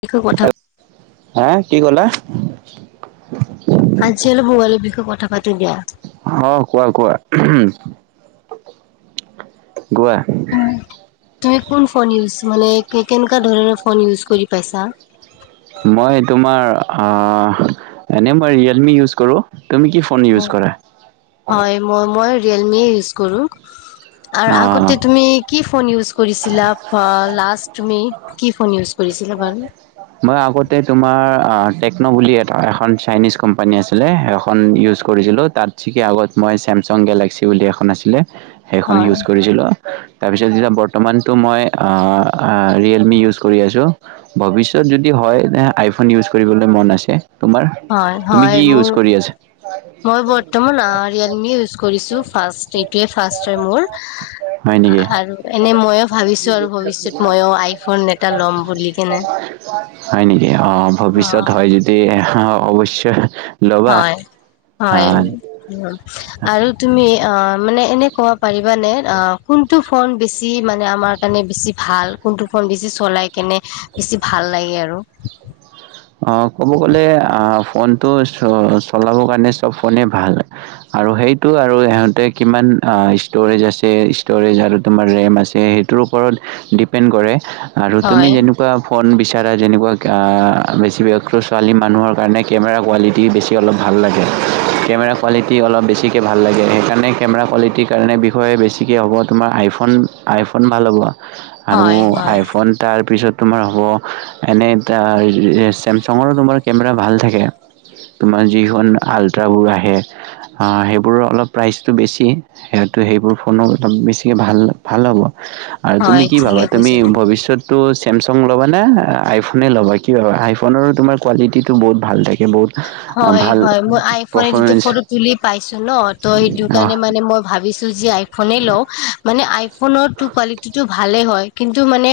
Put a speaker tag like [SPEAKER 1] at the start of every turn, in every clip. [SPEAKER 1] B খ কঠা
[SPEAKER 2] হা কি ক'লা
[SPEAKER 1] আজি হলি ভোগালীৰ বিষয়ে কথা পাতি দিয়া
[SPEAKER 2] অ কোৱা কোৱা গোৱা
[SPEAKER 1] তুমি [unintelligible] ইউজ মানে কেনেকুৱা ধৰণৰ ফোন ইউজ কৰি পাইছা?
[SPEAKER 2] মই তোমাৰ এনেই মই ৰিয়েলমি ইউজ কৰোঁ তুমি কি ফোন ইউজ কৰা
[SPEAKER 1] হয় মই মই ৰিয়েলমিয়ে ইউজ কৰোঁ আৰু
[SPEAKER 2] অ
[SPEAKER 1] আগতে তুমি কি ফোন ইউজ কৰিছিলা ফ লাষ্ট তুমি কি ফোন ইউজ কৰিছিলা বাৰু?
[SPEAKER 2] মই আগতে তোমাৰ টেক্ন বুলি এখন চাইনিজ কোম্পানী আছিলে সেইখন ইউজ কৰিছিলো তাত ছিকে আগত মই চেমচং গেলক্সি বুলি এখন আছিলে সেইখন
[SPEAKER 1] হয়
[SPEAKER 2] ইউজ কৰিছিলোঁ তাৰপিছত যেতিয়া বৰ্তমানটো মই ৰিয়েলমি ইউজ কৰি আছোঁ ভৱিষ্যত পিত যদি হয় আইফোন ইউজ কৰিবলৈ মন আছে তোমাৰ
[SPEAKER 1] হয়
[SPEAKER 2] তুমি
[SPEAKER 1] হয়
[SPEAKER 2] কি ইউজ
[SPEAKER 1] মোৰ
[SPEAKER 2] কৰি আছা
[SPEAKER 1] মই বৰ্তমান ৰিয়েলমি ইউজ কৰিছো। ফাৰ্ষ্ট এইটোৱে ফাৰ্ষ্ট হয় মোৰ।
[SPEAKER 2] হয় নেকি
[SPEAKER 1] আৰু এনে মইয়ো ভাবিছো আৰু ভৱিষ্যত মইয়ো আইফোন এটা ল'ম বুলি কেনে।
[SPEAKER 2] হয় নেকি আহ
[SPEAKER 1] অ
[SPEAKER 2] ভৱিষ্যত হয় যদি অ অৱশ্যয় ল'বা।
[SPEAKER 1] হয় হয়
[SPEAKER 2] আহ
[SPEAKER 1] আৰু তুমি অ' মানে ইনে ক'ব পাৰিবানে অ' কোনটো ফোন বেছি মানে আমাৰ কাৰণে বেছি ভাল কোনটো ফোন বেছি চলাই কেনে বেছি ভাল লাগে আৰু
[SPEAKER 2] অ ক'ব গ'লে আহ ফোনটো চ চলাব কাৰণে চব ফোনে ভাল আৰু সেইটো আৰু ইহঁতে কিমান আ ষ্টৰেজ আছে ষ্টৰেজ আৰু তোমাৰ ৰেম আছে সেইটোৰ ওপৰত ডিপেণ্ড কৰে আৰু তুমি
[SPEAKER 1] হয়
[SPEAKER 2] যেনেকুৱা ফোন বিচাৰা পাৰা যেনেকুৱা গা বেছি [unintelligible] ছোৱালী মানুহৰ কাৰণে কেমেৰা কোৱালিটি বেছি অলপ ভাল লাগে, কেমেৰা কোৱালিটি অলপ বেছিকে ভাল লাগে সেইকাৰণে কেমেৰা কোৱালিটিৰ কাৰণে বিষয়ে বেছিকে হ'ব তোমাৰ আইফোন, আইফোন ভাল হ'ব। আৰু
[SPEAKER 1] হয় হয়
[SPEAKER 2] আইফোন তাৰ পিছত তোমাৰ হ'ব এনে তাৰ চেমচঙৰো তোমাৰ কেমেৰা ভাল থাকে, তোমাৰ যিখন আল্ট্ৰাবোৰ আহে সেইবোৰৰ অলপ প্ৰাইচটো বেছি, সিহঁতে সেইবোৰ ফোনো অলপ বেছিকৈ ভাল ভাল হ'ব। আৰু
[SPEAKER 1] হয়
[SPEAKER 2] তুমি কি ভাবা
[SPEAKER 1] ঠিকে
[SPEAKER 2] তুমি
[SPEAKER 1] কৈছে
[SPEAKER 2] ভৱিষ্যতটো চি ছেমছাং ল'বা নে আইফোনেই ল'বা? কি হয় ভাবা আইফোনৰো তোমাৰ কোৱালিটিটো বহুত ভাল থাকে বহুত
[SPEAKER 1] হয়
[SPEAKER 2] ভাল
[SPEAKER 1] হয়, মই আইফোনে যিটো
[SPEAKER 2] পাৰফৰ্মেঞ্চ
[SPEAKER 1] ফটো তুলি পাইছো ন ত সেইটো কাৰণে
[SPEAKER 2] অহ
[SPEAKER 1] মানে মই ভাবিছো যে আইফোনে লওঁ মানেই আই ফোনৰ টো কোৱালিটিটো ভালে হয়। কিন্তু মানে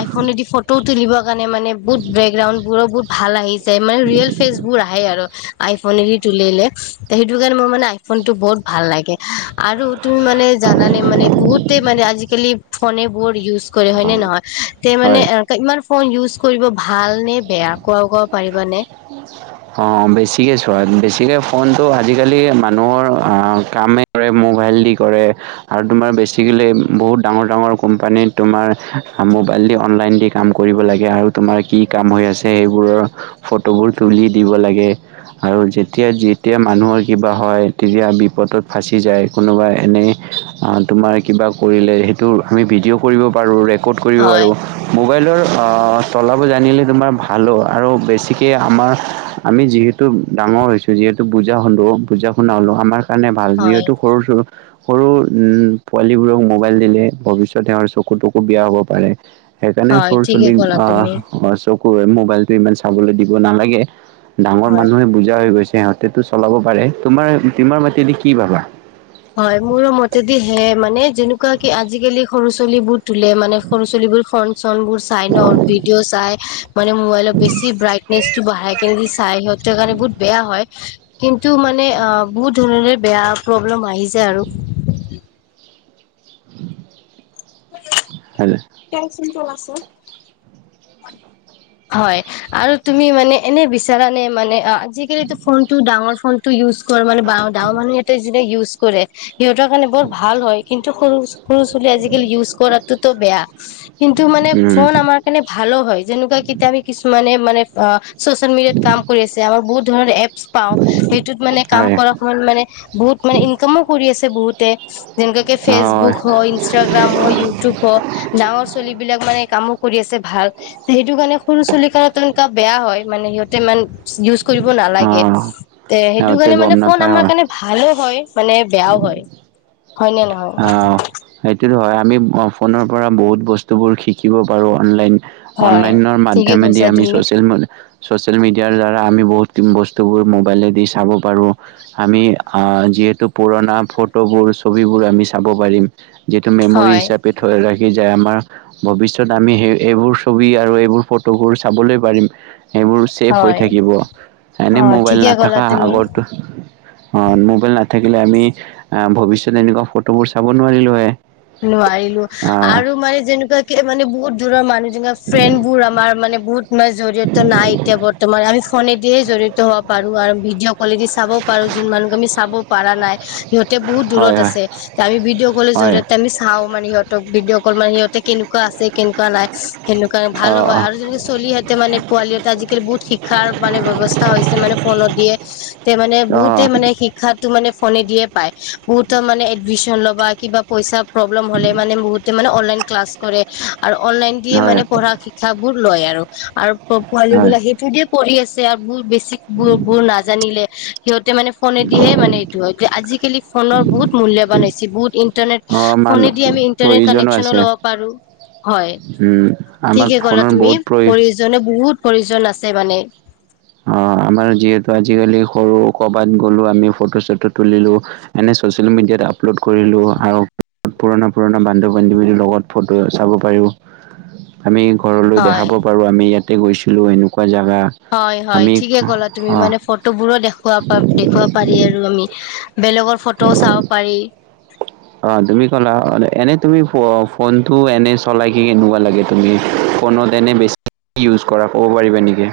[SPEAKER 1] আইফোনে দি ফটো তুলিবৰ কাৰণে মানে বহুত বেকগ্ৰাউণ্ড বোৰো বহু ভাল আহিছে মানে ৰিয়েল ফেচবোৰ আ- হে আৰু আইফোনে দি তুলিলে সেইটো কাৰণে মোৰ মানে আইফোন টো বহুত ভাল লাগে। আৰু তুমি মানে জানানে মানে বহুতে মানে আজিকালি ফোনেব'ৰ্ড ইউজ ইউজ কৰে হয় নে নহয় তে
[SPEAKER 2] হয়
[SPEAKER 1] মানে এনকা ইমান ফোন ইউজ কৰিব ভাল নে বেয়া? কোৱা কব পাৰিবানে?
[SPEAKER 2] অঁ বেছিকে চোৱা, বেছিকৈ ফোনটো আজিকালি মানুহৰ অ' কামেই কৰে মোবাইল দি কৰে আৰু তোমাৰ বেছিকেলি বহুত ডাঙৰ ডাঙৰ কোম্পানীত তোমাৰ মোবাইল দি অনলাইন দি কাম কৰিব লাগে আৰু তোমাৰ কি কাম হৈ আছে সেই বোৰৰ ফটোবোৰ তুলি দিব লাগে আৰু যেতিয়াই তেতিয়াই মানুহৰ কিবা হয় তেতিয়া বিপদত বাছি যায় কোনোবাই এনেই আ তোমাৰ কিবা কৰিলে সেইটো আমি ভিডিঅ' কৰিব পাৰোঁ ৰেকৰ্ড কৰ্ড কৰিব পাৰোঁ
[SPEAKER 1] হয়
[SPEAKER 2] বহুত- মোবাইলৰ অ' তলাবোৰ জানিলে তোমাৰ ভাল ভালোঁ আৰু বেছিকে আমাৰ আমি যিহেতু ডাঙৰ হৈছোঁ যিহেতু বুজা হ'লো বুজা শুনা হ'লো আমাৰ কাৰণে ভাল
[SPEAKER 1] হয়
[SPEAKER 2] যিহেতু সৰু [unintelligible] সৰু উ পোৱালীবোৰক মোবাইল দিলে ভৱিষ্যতে হয় তেওঁৰ চকুটকু বেয়া হ'ব পাৰে। সেইকাৰণে
[SPEAKER 1] হয়
[SPEAKER 2] সৰু
[SPEAKER 1] ঠিকে
[SPEAKER 2] ছলিক
[SPEAKER 1] ক'লা তুমি
[SPEAKER 2] আহ চকু হয় মোবাইলটো ইমান চাবলৈ দিব নালাগে। ডাঙৰ
[SPEAKER 1] হয়।
[SPEAKER 2] মানুহে বুজা হৈ গৈছে। সিহঁতেতো চলাব পাৰে, তোমাৰ তোমাৰ মাতেদি কি ভাবা?
[SPEAKER 1] হয়, মোৰ মতেদি হে মানে যেনেকুৱা কি আজিকালি সৰু ছোৱালী বোৰ তোল মানে সৰু ছালীবোৰ ফন চন বোৰ চাই ন ভিডিঅ' চাই মানে মোবাইলত বেছি ব্ৰাইটনেচটো বঢ়াই কেনেদি চাই সিহঁত কাৰণে বহুত বেয়া হয় কিন্তু মানে অ বহুত ধৰণৰে বেয়া প্ৰব্লেম আহি যায় আৰু
[SPEAKER 2] [inaudible]
[SPEAKER 1] কচোন কল আছে হয় আৰু তুমি মানে এনে বিচাৰ নে মানে আজিকালি টো ফোনটো ডাঙৰ ফনটো ইউজ ঘৰ মানে বা ডাঙৰ মনুহ সিতে যেনে ইউজ কৰে সিহঁতৰ কাৰণে বৰ ভাল হয় কিন্তু সৰু সৰু ছোৱালী আজিকালি ইউজ কৰাতোতো বেয়া কিন্তু মানে
[SPEAKER 2] উম
[SPEAKER 1] ফোন আমাৰ কাৰণে হলো হয় যেনেকুৱা কিতা আমি কিছুমান মানে মানে অ চচিয়েল মিডিয়াত কাম কৰি আছে। আমাৰ বহুত ধৰণৰ এপচ পাওঁ সেইটোত মানে কাম
[SPEAKER 2] হয়
[SPEAKER 1] কৰ সময়ত মানে বহুত মানে ইনকামো কৰি আছে বহুতে যেনেকাকে
[SPEAKER 2] হয়
[SPEAKER 1] ফেচবুক হ ইনাগ্ৰাম হ ইউটিউব হওঁক ডাঙৰ চলি বিলাক মানে কামো কৰি আছে ভাচ সেইটো কাৰণে সৰু চুলিকত [unintelligible] বেয়া হয় মানে সিহঁতে ইমান ইউজ কৰিব
[SPEAKER 2] অ
[SPEAKER 1] নালাগে, তে সেইটো
[SPEAKER 2] সিহঁতে
[SPEAKER 1] কাৰণে মানে
[SPEAKER 2] গম
[SPEAKER 1] ফোন
[SPEAKER 2] নাপায়
[SPEAKER 1] আমাৰ
[SPEAKER 2] হয়
[SPEAKER 1] কাৰণে ভালো হয়। মানে বেয়াও হয়' হয় নে নহয়
[SPEAKER 2] অ'এইটো হয, আমি ফোনৰ পৰা বহুত বস্তুবোৰ শিকিব পাৰোঁ। অনলাইন
[SPEAKER 1] হয়
[SPEAKER 2] অনলাইনৰ
[SPEAKER 1] ঠিকে
[SPEAKER 2] মাইধমাএ দি
[SPEAKER 1] কৈছা
[SPEAKER 2] আমিয়
[SPEAKER 1] তুমি
[SPEAKER 2] চচিয়েল মিডিয়াৰ দ্বাৰা আমি বহুত বস্তু টোবোৰ মোবাইলে দি চাব পাৰোঁ আমি যিহেতু পুৰণা ফটোবোৰ ছবিবোৰ আমি চাব পাৰিম। যিটো মেম'ৰ
[SPEAKER 1] হয়
[SPEAKER 2] হিচাপে ৰাখি যে আমাৰ ভৱিষ্যত আমি সেই এইবোৰ ছবি আৰু এইবোৰ ফটোবোৰ চাবলৈ পাৰিম। সেইবোৰ চেভ হৈ
[SPEAKER 1] হয়
[SPEAKER 2] থাকিব
[SPEAKER 1] অ
[SPEAKER 2] এনেই মোবাইল
[SPEAKER 1] ঠিকে ক'লা
[SPEAKER 2] নাথাকা
[SPEAKER 1] তুমি
[SPEAKER 2] আগো মোবাইল না থাকিলে আমি ভৱিষ্যত তেনেকুৱা ফটোবোৰ চাব নোৱাৰিলো হয়ে
[SPEAKER 1] নোৱাৰিলো আৰু মানে যেনেকুৱাকে মানে বহুত দূৰৰ মানুহ ফ্ৰেণ্ড বোৰ আমাৰ মানে বহুত ম জৰিয়তে নাই এতিয়া বৰ্তমান আমি ফোনেদিয়ে জড়িত হবাৰো আৰু ভিডিঅ' কোৱালিটি চাব পাৰো যোন মানুহক আমি চাব পৰা নাই। সিহঁতে বহুত
[SPEAKER 2] হয়
[SPEAKER 1] দূৰত
[SPEAKER 2] হয়
[SPEAKER 1] আছে আমি ভিডিঅ' কলৰ
[SPEAKER 2] হয়
[SPEAKER 1] জৰিয়তে আমি চাও মানে সিহঁতক ভিডিঅ' কল মানে সিহঁতে কেনেকুৱা আছে কেনেকুৱা নাই। সেনেকুৱা
[SPEAKER 2] অ
[SPEAKER 1] ভালো হয়
[SPEAKER 2] অ
[SPEAKER 1] আৰু যেনেকে চলিহঁতে মানে পোৱালিতে আজিকালি বহুত শিক্ষাৰ মানে ব্যৱস্থা হৈছে মানে ফোনত দিয়ে তে মানে
[SPEAKER 2] অ
[SPEAKER 1] বহুতে মানে শিক্ষাটো মানে ফোনেদিয়ে পায়। বহুতৰ মানে এড ল'বা কিবা পইচা প্ৰব্লেম হলে মানে বহুতে মানে অনলাইন ক্লাছ কৰে। আৰু অনলাইন দিয়ে
[SPEAKER 2] হয়
[SPEAKER 1] মানে পঢ়া শিক্ষাবোৰ লয় আৰু, আৰু অ' পোৱালি
[SPEAKER 2] হয়
[SPEAKER 1] বিলাক সেইটো দিয়ে পঢ়ি আছে। বহুত বছি বোৰ, বোৰ নাজানিলে সিহঁত মানে ফোনেদিহে মানে এইটো হয়। আজিকালি ফোনৰ বহুত মূল্যবান হৈছে। বহুত ইণ্টাৰনেট
[SPEAKER 2] অ মানুহ
[SPEAKER 1] ফোনেদি আমি ইন্টাৰনেট
[SPEAKER 2] প্ৰয়োজনো
[SPEAKER 1] কানেকচনো
[SPEAKER 2] আছে
[SPEAKER 1] ল'ব পাৰো। হয়
[SPEAKER 2] উম আমাক
[SPEAKER 1] ঠিকে কলা
[SPEAKER 2] ফোনৰ
[SPEAKER 1] তুমি
[SPEAKER 2] বহুত প্ৰয়
[SPEAKER 1] প্ৰয়োজনে বহুত প্ৰয়োজন আছে মানে
[SPEAKER 2] অ আমাৰ যিহেতু আজিকালি সৰু ক'ৰবাত গ'লো আমি ফটো চটো তুলিলোঁ এনেই ছ'চিয়েল মিডিয়াত আপলোড কৰিলোঁ আৰু পুৰণা পুৰণা বন্ধু বান্ধৱীৰ লগত ফটো চাব পাৰোঁ। আমি ঘৰলৈ
[SPEAKER 1] হয়
[SPEAKER 2] দেখাব পাৰো আমি ইয়াতে গৈছো লো এনেকুৱা যা- গা
[SPEAKER 1] হয় হয় ঠিকে কলা তুমি মানে ফটোবোৰো দেখুৱা দেখুৱাব পাৰি আৰু আমি বেলেগ ফটো চাব পাৰি
[SPEAKER 2] অ তুমি ক'লা এনে তুমি ফ ফোনটো এনে চলাই কি কেনেকুৱা লাগে তুমি ফোনত এনে বেছি ইউজ কৰা ক'ব পাৰিবা নেকি?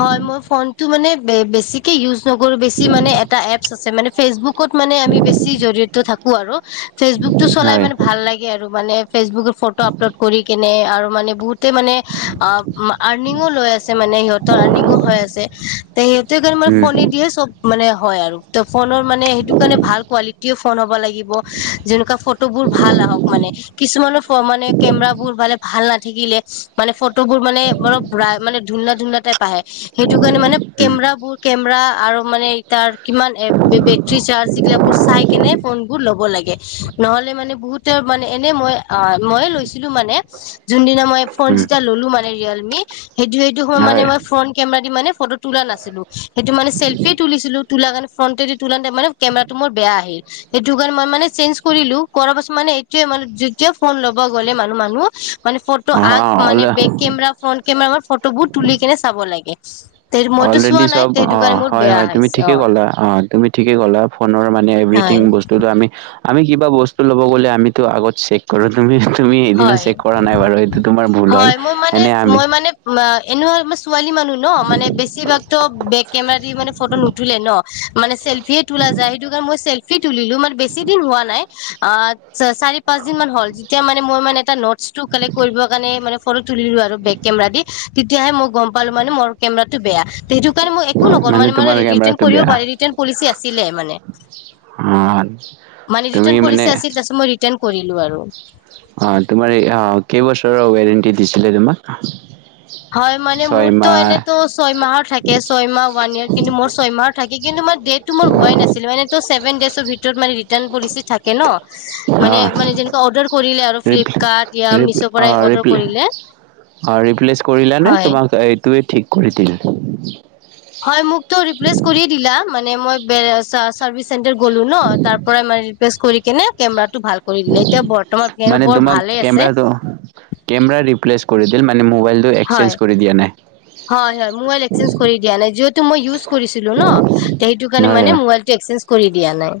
[SPEAKER 1] হয় মই ফোনটো মানে বে বেছিকে ইউজ নকৰো বেছি মানে এটা এপছ আছে মানে ফেচবুক ক'ত মান আমি বেছি জড়িত থাকো আৰু ফেচবুকটো চলাই
[SPEAKER 2] হয়
[SPEAKER 1] মানে ভাল লাগে আৰু মানে ফেচবুক ফটো আপলোড কৰি কেনে আৰু মানে বহুতে মানে আ আৰনিংও লৈ আছে মানে সিহ- তৰ আৰণিংও হৈ আছে তে সিহঁতে তাৰ মানে
[SPEAKER 2] উম
[SPEAKER 1] ফোনে দিয়ে চব মানে হয় আৰু ত ফোনৰ মানে সেইতো কাৰণে ভাল কোৱালিটিও ফোন হ'ব লাগিব। যেনেকুৱা ফটোবোৰ ভাল আহক মানে। কিছুমানৰ ফ মানে কেমেৰাবোৰ মানে ভাল নাথাকিলে মানে ফটো ফটোবোৰ মানে অলপ ধুনা ধুনা টাইপ পাই সেইটো কাৰণে মানে
[SPEAKER 2] উম
[SPEAKER 1] কেমেৰাবোৰ কেমেৰা আৰু মানে তাৰ কিমান এ বেটৰী চাৰ্জ, এইগিলবুৰ চাই কেনে ফোন বোৰ ল'ব লাগে। নহ'লে মানে বহুত- ত মানে এনে মই অ, মই লৈছিলোঁ মানে। যোনদিনা- মই ফোন
[SPEAKER 2] উম
[SPEAKER 1] যেতিয়া ল'লোঁ মানে ৰিয়েলমি- সেইটো সেইটো সম মানে
[SPEAKER 2] হয়
[SPEAKER 1] মই- কেমেৰা দি মানে ফটো তোলা নাছিলোঁ। সেইটো মানে চেল্ফিয়ে তুলিছিলোঁ তুলা কাৰোনে ফনটে- তুলাতে মানে কেমেৰাটো মোৰ বেয়া আহিল। সেইটো কাৰণে মই মানে- চেইঞ্জ কৰিলোঁ। কৰা পাছত- মানে এইোৱে মানে [unintelligible] ফোন ল'ব গ'লে মানুহ মানুহ। মানে ফটো
[SPEAKER 2] অ
[SPEAKER 1] আগ মানে
[SPEAKER 2] all
[SPEAKER 1] back camera, front camera ফটোবোৰ তুলি কেনে- লাগে। তে মইতো
[SPEAKER 2] অলৰেডি
[SPEAKER 1] চোৱা নাই
[SPEAKER 2] চব,
[SPEAKER 1] সেইটো
[SPEAKER 2] অহ,
[SPEAKER 1] কাৰণে মোৰ
[SPEAKER 2] হয়
[SPEAKER 1] বেয়া
[SPEAKER 2] হয়। তুমি
[SPEAKER 1] হৈছে অ
[SPEAKER 2] ঠিকে কলা। অহ তুমি ঠিকে কলা। ফোনৰ মানে
[SPEAKER 1] হয়
[SPEAKER 2] এভৰিথিং বস্তুটো আমি আমি কিবা বস্তু ল'ব গ'লে আমিতো আগত চেক কৰোঁ। তুমি তুমি সেইদিনা
[SPEAKER 1] হয়
[SPEAKER 2] চেক কৰা নাই বাৰু এইটো তোমাৰ ভুল
[SPEAKER 1] হয়
[SPEAKER 2] হ'ল।
[SPEAKER 1] মই মানে
[SPEAKER 2] এনে আমি
[SPEAKER 1] মই মানে [unintelligible] ছোৱালী মানুহ ন', মানে বেছিভাগতো বেক কেমেৰা দি মানে ফটো নুতুলে ন'। মানে চেল্ফিয়ে তুলা যায়, সেইটো কাৰণ মই চেল- তুলিলোঁ। মানে বেছি দিন হোৱা নাই আ চ - চাৰি পাঁচ দিন মান হ'ল। যেতিয়া মান মোৰ মানে এটা নোট্‌ছটো কালেক্ট কৰিব কাৰণে মানে ফটো তুলিলোঁ আৰু বেক কেমৰাদি, তেতিয়াহে মোক গম পালোঁ মানে মোৰ কেমৰাটো বেয়া। তে সেইটো কাৰণে মই একো নকল, মানে - মানে
[SPEAKER 2] তোমাৰ
[SPEAKER 1] ৰিটাৰ্ন
[SPEAKER 2] কেমেৰাটো
[SPEAKER 1] কৰিব
[SPEAKER 2] বেয়া
[SPEAKER 1] পাৰি। ৰিটাৰ্ন পলিচী আছিলে মানে।
[SPEAKER 2] অ
[SPEAKER 1] মানে
[SPEAKER 2] তুমি
[SPEAKER 1] ৰিটাৰ্ন
[SPEAKER 2] মানে
[SPEAKER 1] পলিচী আছিল। তাৰপিছত মই ৰিটাৰ্ন কৰিলোঁ আৰু।
[SPEAKER 2] অহ তোমাৰ এই অ, কেইবছৰৰ ৱৰেণ্টি দিছিলে তোমাক?
[SPEAKER 1] হয় মানে মুৰতো
[SPEAKER 2] ছয়মাহ
[SPEAKER 1] এনেতো ছয়মাহৰ থাকে, ছয়মাহ ৱান ইয়াৰ, কিন্তু মোৰ ছয়মাহৰ থাকে কিন্তু মোৰ ডেটটো মোৰ হোৱাই নাছিল। এনেটো চেভেন ডেছৰ ভিতৰত মানে ৰি- টাৰ্ণ পলিচী থাকে ন।
[SPEAKER 2] অ
[SPEAKER 1] মানে - মানে যেনেকুৱা অডাৰ কৰিলে আৰু
[SPEAKER 2] ৰিপ্লে
[SPEAKER 1] ফ্লিপকাৰ্ট য়া
[SPEAKER 2] ৰিপ
[SPEAKER 1] মিছ'
[SPEAKER 2] অ
[SPEAKER 1] পৰাই অডাৰ কৰিলে।
[SPEAKER 2] ৰিলা নে,
[SPEAKER 1] হয়
[SPEAKER 2] তোমাক এই তুৱে ঠিক কৰি দিলে।
[SPEAKER 1] হয়। মুক টহ ৰিপ্লেছ কৰিয়ে দিলা, মানে মই [unintelligible] চাৰ্ভিছ চেণ্টাৰ গ'লো ন, তাৰ পৰাই মানে ৰিপ্লেচ কৰিনে কেনে কেমৰা
[SPEAKER 2] মানে তোমাক
[SPEAKER 1] ভালে আছে
[SPEAKER 2] কেমৰাটো, কেমৰা ৰিপ্লেচ কৰি দিল মানে মোবাইলটো এক্সচেঞ্জ
[SPEAKER 1] হয়।
[SPEAKER 2] কৰি দিয়া নাই
[SPEAKER 1] হয় হয়। মবাইল এক্সেঞ্জ কৰি দিয়া নাই, যিহতু মই ইউছ কৰিছিলোঁ ন', সেইটো কাৰনে
[SPEAKER 2] হয়
[SPEAKER 1] মানে
[SPEAKER 2] হয়
[SPEAKER 1] মবাইলটো এক্সেঞ্জ কৰি দিয়া নাই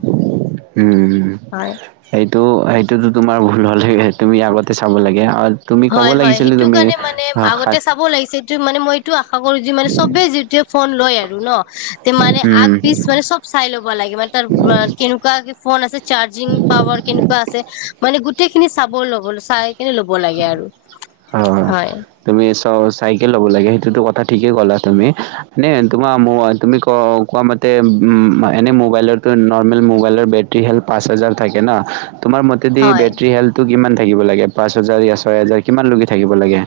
[SPEAKER 2] উম।
[SPEAKER 1] হয়
[SPEAKER 2] সেইটো - সেইটোতো তোমাৰ ভুল হ'ল হে - হে - তুমি আগতে চাব লাগে [unintelligible]
[SPEAKER 1] হয় হয়।
[SPEAKER 2] লাগিছিলে
[SPEAKER 1] সেইটো
[SPEAKER 2] তুমি
[SPEAKER 1] কাৰণে মানে
[SPEAKER 2] অ সাত
[SPEAKER 1] আগতে চাব লাগিছে সিটো মানে মইটো আ আশা কৰো যে মানে চবেই যেতিয়া ফোন লয় আৰু ন', তে' মানে আগ
[SPEAKER 2] উম
[SPEAKER 1] পিচ মানে চব চাই ল'ব লাগে মানে তাৰ [unintelligible] কেনেকুৱা কি ফোন আছে চাৰ্জিং পাৱাৰ কেনেকুৱা আছে মানে গোট টেইখিনি চাব লবলৈ চাই কেনে ল'ব লাগে আৰু।
[SPEAKER 2] অ
[SPEAKER 1] হয়
[SPEAKER 2] তুমি ইচ- ত চাইকেল ল'ব লাগে সেইটোতো কথা ঠিকেই ক'লা তুমি এনে তোমাৰ তুমি ক কোৱা মতে এনেই মোবাইলো নৰ্মেল মোবাইলৰ বেটেৰী হেল পাঁচ হাজাৰ থাকে ন তোমাৰ মতে
[SPEAKER 1] হয়
[SPEAKER 2] বেটেৰী হেল্থটো কিমান থা থাকিব লাগে পাঁচ পচ হাজাৰ ছয় হাজাৰ কিমান লোগী থাকিব লাগে?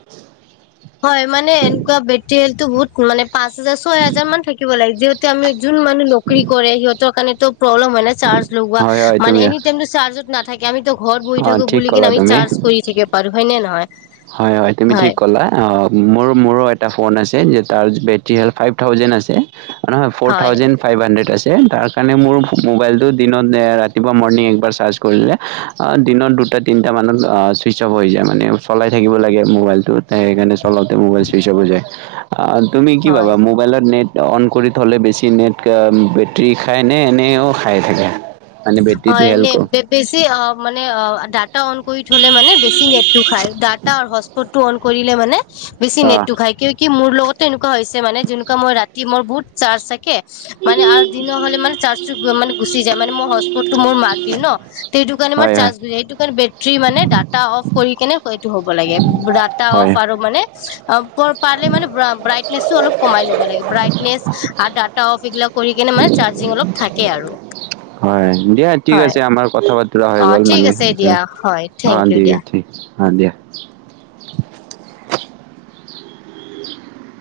[SPEAKER 1] টো বহুত মানে পাঁচ হাজাৰ ছয় হাজাৰান থাকিব লাগে যিহেতু এ আমি যোন মানুহ নকৰি কৰে সিহঁতৰ কাৰণে তো প্ৰব্লেম হয় নাই চাৰ্জ লগোৱা
[SPEAKER 2] হয় হয়
[SPEAKER 1] মানে
[SPEAKER 2] তুমি
[SPEAKER 1] এনিটাইমটো চাৰ্জত- নাথাকে আমি ত ঘৰত বহি
[SPEAKER 2] অ
[SPEAKER 1] থাকো
[SPEAKER 2] ঠিক
[SPEAKER 1] বুলি কিনে
[SPEAKER 2] ক'লা
[SPEAKER 1] আমি
[SPEAKER 2] তুমি
[SPEAKER 1] চাৰ্জ কৰি থেকে পাৰো হয় নে নহয়?
[SPEAKER 2] হয় হয় তুমি ঠিক কলা অঁ মোৰ মোৰো এটা ফোন আছে যে তাৰ বেটেৰী হ'ল ফাইভ থাউজেণ্ড আছে। অ নহয় ফ'ৰ
[SPEAKER 1] হয়
[SPEAKER 2] থাউজেড ফাইভ হাড্ৰেড আছে। তাৰ কাৰণে মোৰ মোবাইলটো দিনত ৰাতিপুৱা মৰ্ণিং একবাৰ চাৰ্জ কৰিলে দিনত দুটা তিনিটা মানত ছুইচ অফ হৈ যায় মানে চলাই থাকিব লাগে মোবাইলটোত সেইকাৰণে অলপ তে মোবাইল চুইচব হৈ যায়। আআন তুমি কি
[SPEAKER 1] হয়
[SPEAKER 2] পাবা মোবাইলত নেট অন কৰি থ হ'লে বেছি নেট অ বেটৰী খাই নে এনেও খাই থাকে? মানে বেটেৰীটো
[SPEAKER 1] হয়নে,
[SPEAKER 2] হেল্প
[SPEAKER 1] বে বেছি অ', মানে অ' ডাটা অন কই থলে মানে বেছি নেটতো খাই, ডাটাৰ হচপটতো অন কৰিলে মানে বেছি
[SPEAKER 2] অঁ
[SPEAKER 1] নেটটো খাই, কিয় কি মোৰ লগতে এনেকুৱা হৈছ মানে যোনকুৱা মই ৰাতি মোৰ বহুত চাৰ্জ থাকে মানে আৰু দিন হ'লে মানে চাৰ্জটো গু মানে গুচি যায়। মানে মই হচ পতটো মোৰ মাক দিওঁ ন, সেইটো কাৰণে মাৰ
[SPEAKER 2] হয় হয়
[SPEAKER 1] চাৰ্জ, সেইটো কাৰণে বেছি ৰাতি মানে ডাটা অ'ফ কৰি কিনে এইটো হ'ব লাগে, ডাটা
[SPEAKER 2] হয়
[SPEAKER 1] অ'ফ আৰু মানে, [unintelligible] ব্ৰাইটনেচো অলপ কমাই ল'ব লাগে। ব্ৰাইটনেচ আৰু ডাটা [unintelligible] কৰি কেনে মানে চাৰ্জং অলপ থাকে আৰু
[SPEAKER 2] হয়। দিয়া ঠিক
[SPEAKER 1] হয়
[SPEAKER 2] আছে, আমাৰ কথা পাত তুলা হৈ
[SPEAKER 1] অ
[SPEAKER 2] গ'ল
[SPEAKER 1] ঠিক
[SPEAKER 2] মানে
[SPEAKER 1] আছে
[SPEAKER 2] সিহত,
[SPEAKER 1] দিয়া হয় থেংক
[SPEAKER 2] অ'
[SPEAKER 1] ইউ
[SPEAKER 2] দি
[SPEAKER 1] দিয়া
[SPEAKER 2] ঠিক অ' দিয়া।